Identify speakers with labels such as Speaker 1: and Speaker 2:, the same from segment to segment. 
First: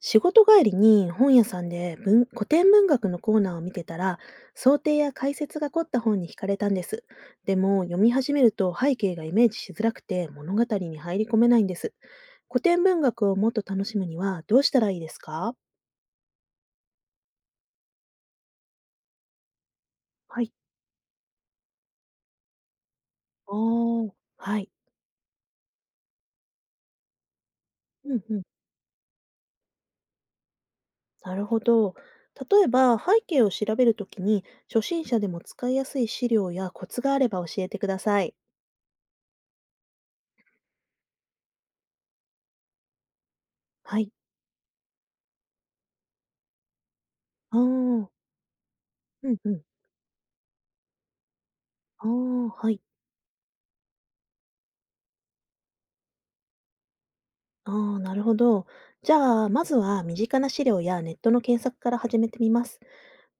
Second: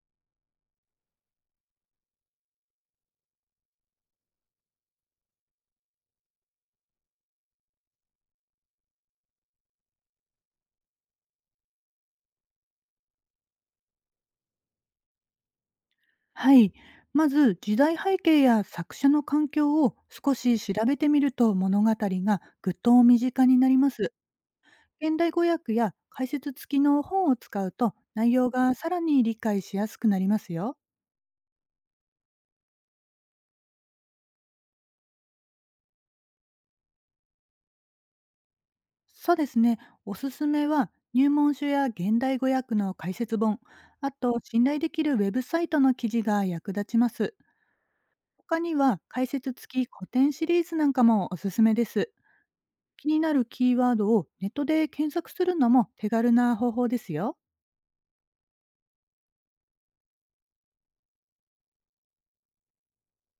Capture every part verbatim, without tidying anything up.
Speaker 1: 仕事帰りに本屋さんで文古典文学のコーナーを見てたら、想定や解説が凝った本に惹かれたんです。でも読み始めると背景がイメージしづらくて物語に入り込めないんです。古典文学をもっと楽しむにはどうしたらいいですか？
Speaker 2: はい。まず時代背景や作者の環境を少
Speaker 1: はい。
Speaker 2: し調べてみると、物語がぐっと身近
Speaker 1: あ
Speaker 2: になります。
Speaker 1: あ。はい。
Speaker 2: 現代語訳や解説付きの本を使うと、
Speaker 1: うん
Speaker 2: 内
Speaker 1: う
Speaker 2: 容
Speaker 1: ん。
Speaker 2: がさらに理解しやすくなりますよ。
Speaker 1: なるほど。例えば背景を調べるときに、初心者でも使いやすい資料やコツがあれば教えてください。
Speaker 2: そうですね。おすすめは入門書や現代語訳の解説本、
Speaker 1: はい。
Speaker 2: あと信頼できるウェブサイトの記事が役立ちます。
Speaker 1: ああ。
Speaker 2: 他には解
Speaker 1: うんう
Speaker 2: 説
Speaker 1: ん。
Speaker 2: 付き古典シリーズなんかもおすすめで
Speaker 1: あ
Speaker 2: す。
Speaker 1: あ。はい。
Speaker 2: 気になるキーワードをネットで検索するのも手軽な方法ですよ。
Speaker 1: ああ、なるほど。じゃあ、まずは身近な資料やネットの検索から始めてみます。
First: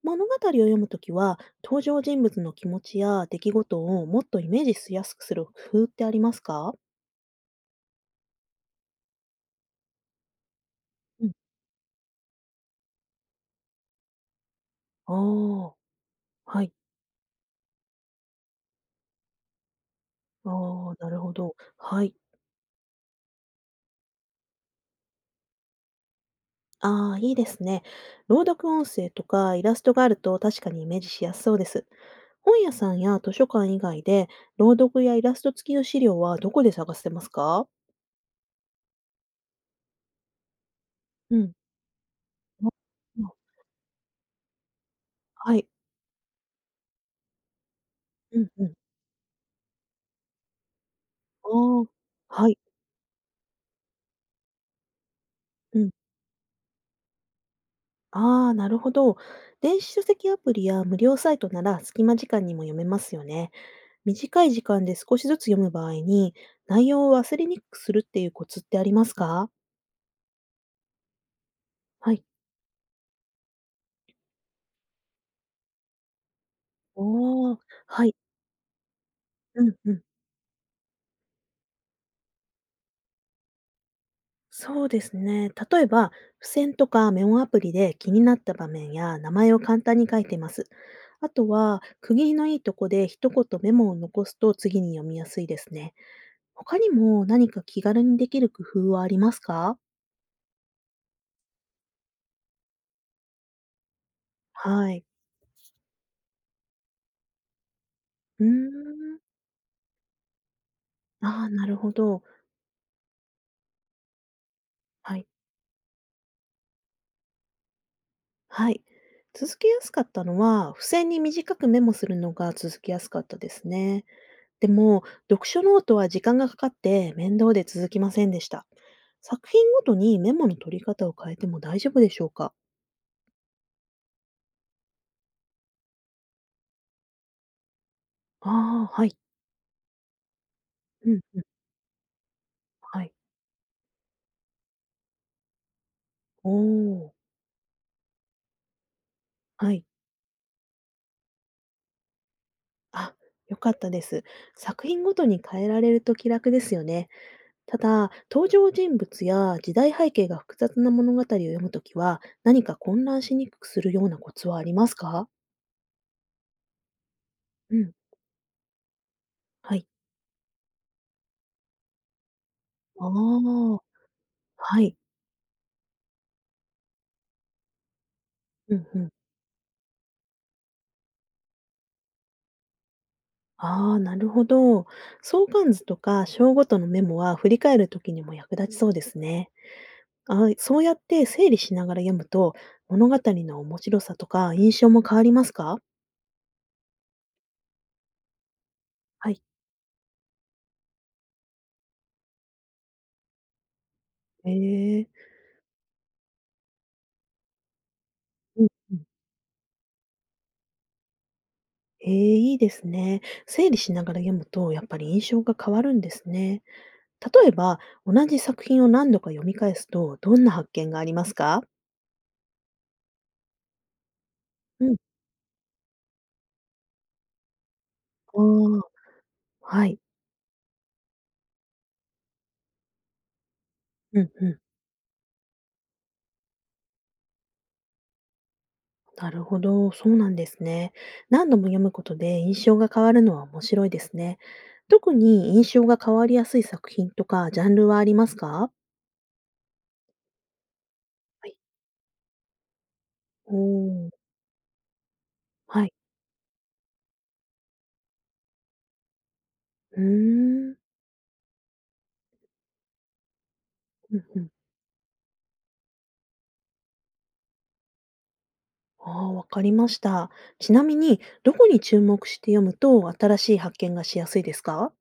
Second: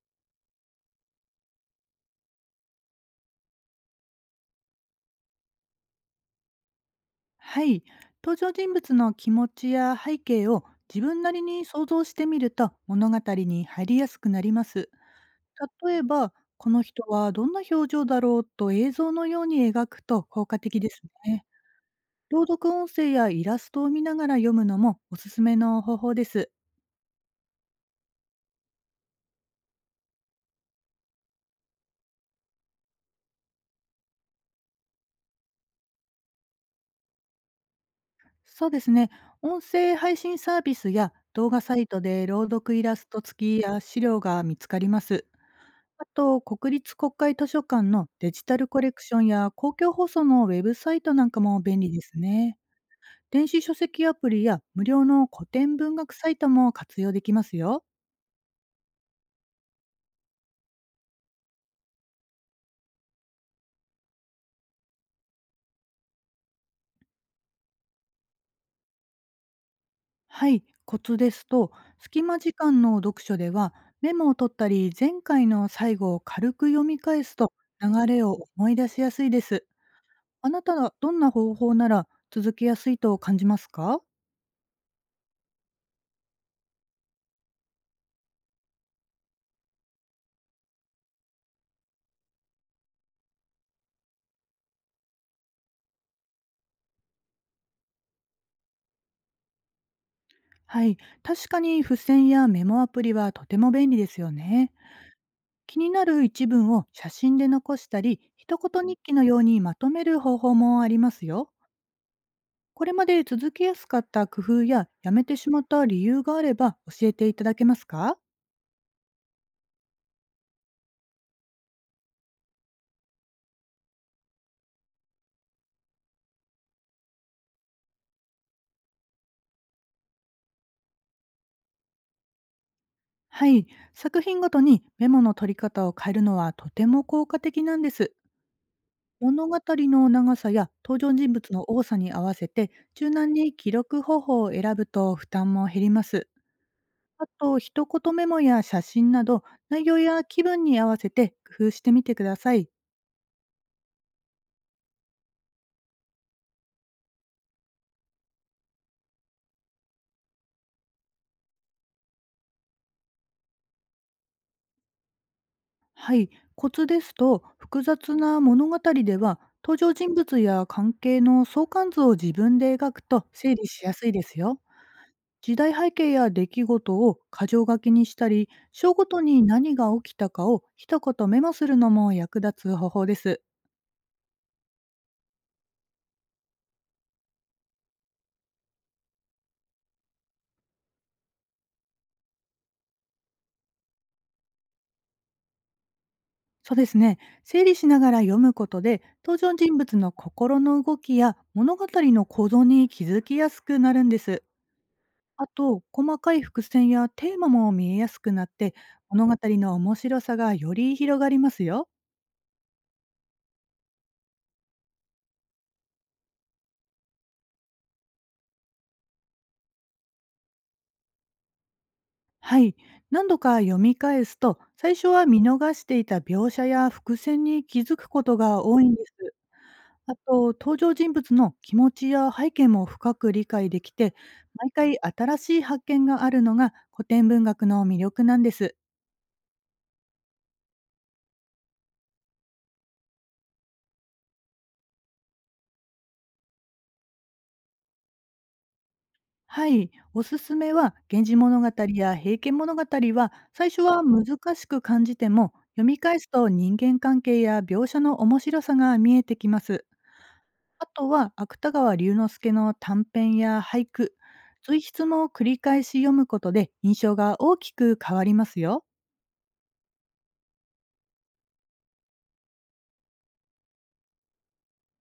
Speaker 1: 物語を読むときは、登場人物の気持ちや出来事をもっとイメージしやすくする工夫ってありますか？
Speaker 2: はい。登場人物の気持ちや背景を自分
Speaker 1: う
Speaker 2: な
Speaker 1: ん。
Speaker 2: りに想像してみると、物語に入りやすくなります。
Speaker 1: ああ、
Speaker 2: 例えば、
Speaker 1: はい。
Speaker 2: この人はどんな表情だろうと映像のように描くと効果的
Speaker 1: あ
Speaker 2: で
Speaker 1: あ、
Speaker 2: す
Speaker 1: なるほ
Speaker 2: ね。
Speaker 1: ど。はい。
Speaker 2: 朗読音声やイラストを見ながら読むのもおすすめの方法です。
Speaker 1: ああ、いいですね。朗読音声とかイラストがあると確かにイメージしやすそうです。本屋さんや図書館以外で、朗読やイラスト付きの資料はどこで探せますか？
Speaker 2: そうですね。音声配信サービスや
Speaker 1: う
Speaker 2: 動
Speaker 1: ん、
Speaker 2: 画サイトで朗
Speaker 1: あ、
Speaker 2: 読イラスト付きや資料が見つかります。
Speaker 1: はい。
Speaker 2: あと、国立国会図書館のデ
Speaker 1: う
Speaker 2: ジ
Speaker 1: ん
Speaker 2: タ
Speaker 1: う
Speaker 2: ル
Speaker 1: ん。
Speaker 2: コレクションや公共放送のウェブサイトなんか
Speaker 1: あ
Speaker 2: も便利です
Speaker 1: あ、は
Speaker 2: ね。
Speaker 1: い。
Speaker 2: 電子書籍アプリや無料の古典
Speaker 1: うん。
Speaker 2: 文学サイトも活用できますよ。
Speaker 1: ああ、なるほど。電子書籍アプリや無料サイトなら隙間時間にも読めますよね。短い時間で少しずつ読む場合に、内容を忘れにくくするっていうコツってありますか？
Speaker 2: はい、コツですと、
Speaker 1: は
Speaker 2: 隙
Speaker 1: い。
Speaker 2: 間時間の読書ではメモを取ったり、前回の最後を軽く読み返すと
Speaker 1: おー、は
Speaker 2: 流
Speaker 1: い。
Speaker 2: れを思い出しやすいで
Speaker 1: う
Speaker 2: す。
Speaker 1: んうん。
Speaker 2: あなたはどんな方法なら続けやすいと感じますか？
Speaker 1: そうですね。例えば、付箋とかメモアプリで気になった場面や名前を簡単に書いてます。あとは、区切りのいいとこで一言メモを残すと次に読みやすいですね。他にも何か気軽にできる工夫はありますか？
Speaker 2: はい、確かに付箋やメモアプリはとても便利ですよね。
Speaker 1: はい。
Speaker 2: 気になる一文を写真で残したり、
Speaker 1: うー
Speaker 2: 一言日記
Speaker 1: ん。
Speaker 2: のようにまとめる方法もあります
Speaker 1: ああ、
Speaker 2: よ。
Speaker 1: なるほど。
Speaker 2: これまで続けやすかった工夫やや
Speaker 1: は
Speaker 2: め
Speaker 1: い。
Speaker 2: てしまった理由があれば教えていただけますか？
Speaker 1: はい。続けやすかったのは、付箋に短くメモするのが続きやすかったですね。でも、読書ノートは時間がかかって面倒で続きませんでした。作品ごとにメモの取り方を変えても大丈夫でしょうか？
Speaker 2: はい、作品ごとにメモの取り方を変えるのはとても効果的なんです。
Speaker 1: ああ、はい。
Speaker 2: 物語の長さや登
Speaker 1: う
Speaker 2: 場
Speaker 1: ん
Speaker 2: 人
Speaker 1: うん。
Speaker 2: 物の多さに合わせて、
Speaker 1: は
Speaker 2: 柔
Speaker 1: い。
Speaker 2: 軟に記録方法を選ぶと負担も減ります。
Speaker 1: おお、
Speaker 2: あと一言メモや写真など、
Speaker 1: はい。
Speaker 2: 内容や気分に合わせて工夫してみてください。
Speaker 1: あ、良かったです。作品ごとに変えられると気楽ですよね。ただ、登場人物や時代背景が複雑な物語を読むときは、何か混乱しにくくするようなコツはありますか？
Speaker 2: はい、コツですと、
Speaker 1: う
Speaker 2: 複
Speaker 1: ん。
Speaker 2: 雑な物語では
Speaker 1: は
Speaker 2: 登
Speaker 1: い。
Speaker 2: 場人物や関係の相関図を自分で描く
Speaker 1: あ
Speaker 2: と整理
Speaker 1: あ、
Speaker 2: しやすいですよ。
Speaker 1: はい。
Speaker 2: 時代背景や出来事を箇条書きにしたり、
Speaker 1: うん
Speaker 2: 章
Speaker 1: う
Speaker 2: ご
Speaker 1: ん。
Speaker 2: とに何が起きたかを一言メモするのも役立つ方法です。
Speaker 1: ああ、なるほど。相関図とか章ごとのメモは振り返るときにも役立ちそうですね。あー、そうやって整理しながら読むと、物語の面白さとか印象も変わりますか？
Speaker 2: そうですね。整理しながら読むことで、
Speaker 1: は
Speaker 2: 登
Speaker 1: い。
Speaker 2: 場人物の心の動きや物語の構造に気づきやすくなるんです。
Speaker 1: ええ。
Speaker 2: あと、細かい伏線やテーマも見えやすくなっ
Speaker 1: うん
Speaker 2: て、
Speaker 1: うん。
Speaker 2: 物語の面白さがより広がりますよ。
Speaker 1: ええ、いいですね。整理しながら読むと、やっぱり印象が変わるんですね。例えば、同じ作品を何度か読み返すと、どんな発見がありますか？
Speaker 2: はい。何度か読み返すと、
Speaker 1: う
Speaker 2: 最
Speaker 1: ん。
Speaker 2: 初は見逃していた描写や伏線に気づくこと
Speaker 1: あ
Speaker 2: が
Speaker 1: あ、
Speaker 2: 多いんです。
Speaker 1: はい。
Speaker 2: あと、登場人物の気持ちや背景も深く理解できて、
Speaker 1: うんうん。
Speaker 2: 毎回新しい発見があるのが古典文学の魅力なんです。
Speaker 1: なるほど。そうなんですね。何度も読むことで印象が変わるのは面白いですね。特に印象が変わりやすい作品とか、ジャンルはありますか？
Speaker 2: はい、おすすめは「源氏
Speaker 1: はい。
Speaker 2: 物語」や「平家物語」は、
Speaker 1: お
Speaker 2: 最初は
Speaker 1: ー。
Speaker 2: 難しく感じても、
Speaker 1: は
Speaker 2: 読
Speaker 1: い。
Speaker 2: み返すと人間関係や描写の面白さが見えてきます。
Speaker 1: うーん。
Speaker 2: あとは芥川龍之介の短編や俳句、
Speaker 1: うんうん。
Speaker 2: 随筆も繰り返し読むことで印象が大きく変わりますよ。
Speaker 1: ああ、わかりました。ちなみに、どこに注目して読むと新しい発見がしやすいですか？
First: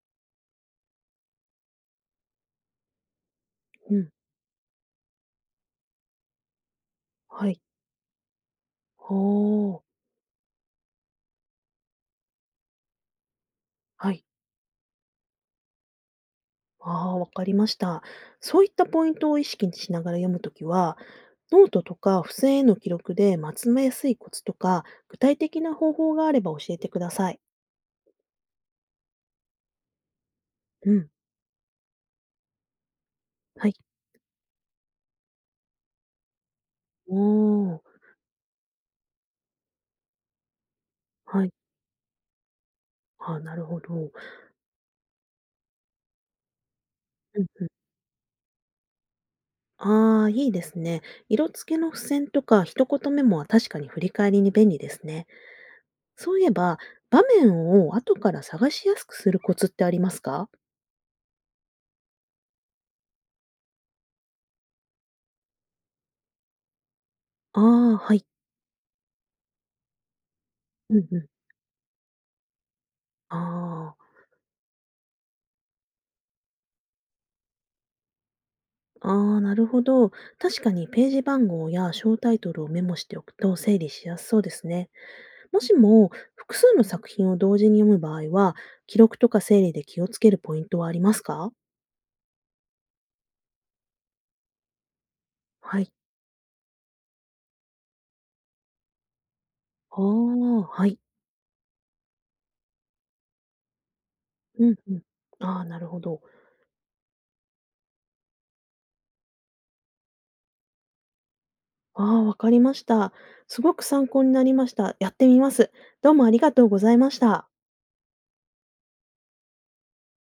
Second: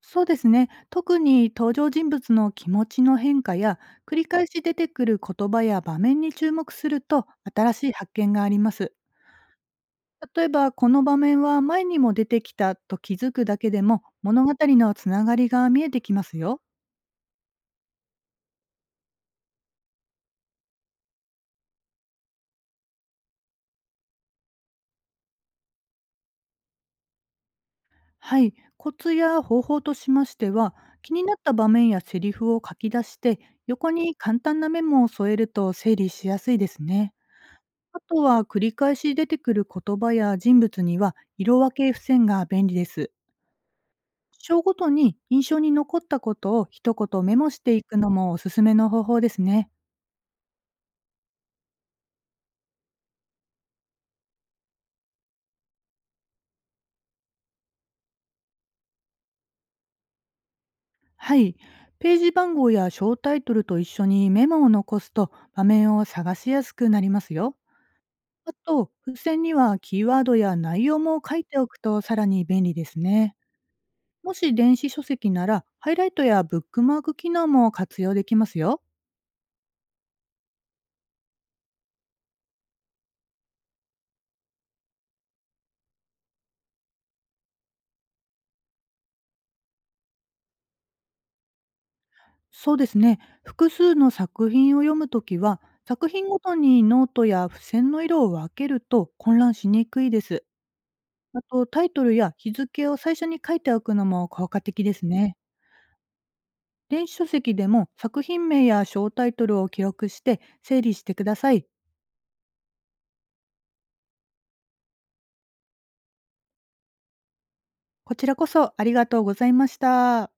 Speaker 2: そうですね。特に登場人物の気持ちの変化や、
Speaker 1: うん。
Speaker 2: 繰り返し出てくる言葉や場面に注目すると、
Speaker 1: はい。
Speaker 2: 新しい発見があります。
Speaker 1: おー。
Speaker 2: 例えば、この場面は前にも出てきたと気づくだけでも、
Speaker 1: はい。
Speaker 2: 物語のつながりが見えてきますよ。
Speaker 1: ああ、わかりました。そういったポイントを意識しながら読むときは、ノートとか付箋への記録でまとめやすいコツとか、具体的な方法があれば教えてください。
Speaker 2: はい、コツや方法としましては、
Speaker 1: うん。
Speaker 2: 気になった場面やセリフを書き出して、
Speaker 1: はい。
Speaker 2: 横に簡単なメモを添えると整理しやすいですね。
Speaker 1: おー。
Speaker 2: あとは繰り返し出てくる言葉や人物には、
Speaker 1: はい。
Speaker 2: 色分け付箋が便利です。
Speaker 1: ああ、なるほど。う
Speaker 2: 章ごとに印象に残ったことを一言メ
Speaker 1: ん
Speaker 2: モし
Speaker 1: うん。
Speaker 2: ていくのもおすすめの方法ですね。
Speaker 1: ああ、いいですね。色付けの付箋とか一言メモは確かに振り返りに便利ですね。そういえば、場面を後から探しやすくするコツってありますか？
Speaker 2: はい。ページ番号や小タイトルと一緒にメモを残すと、場面を探しやすくなりますよ。
Speaker 1: ああー、はい。
Speaker 2: あと、付箋にはキーワードや内
Speaker 1: う
Speaker 2: 容
Speaker 1: んう
Speaker 2: も
Speaker 1: ん。
Speaker 2: 書いておくとさらに便利ですね。
Speaker 1: ああ。
Speaker 2: もし電子書籍なら、ハイライトやブックマーク機能も活用できますよ。
Speaker 1: ああ、なるほど。確かにページ番号や小タイトルをメモしておくと整理しやすそうですね。もしも複数の作品を同時に読む場合は、記録とか整理で気をつけるポイントはありますか？
Speaker 2: そうですね。複数の作品を読むときは、
Speaker 1: はい。
Speaker 2: 作品ごとにノートや付箋の色を分けると混乱しに
Speaker 1: ああ、
Speaker 2: くいです。
Speaker 1: はい。
Speaker 2: あと、タイトルや日付を最初に書いておくのも効果
Speaker 1: うん
Speaker 2: 的
Speaker 1: う
Speaker 2: で
Speaker 1: ん。
Speaker 2: すね。
Speaker 1: ああ、なるほど。
Speaker 2: 電子書籍でも作品名や小タイトルを記録して整理してください。
Speaker 1: ああ、わかりました。すごく参考になりました。やってみます。どうもありがとうございました。
Speaker 2: こちらこそありがとうございました。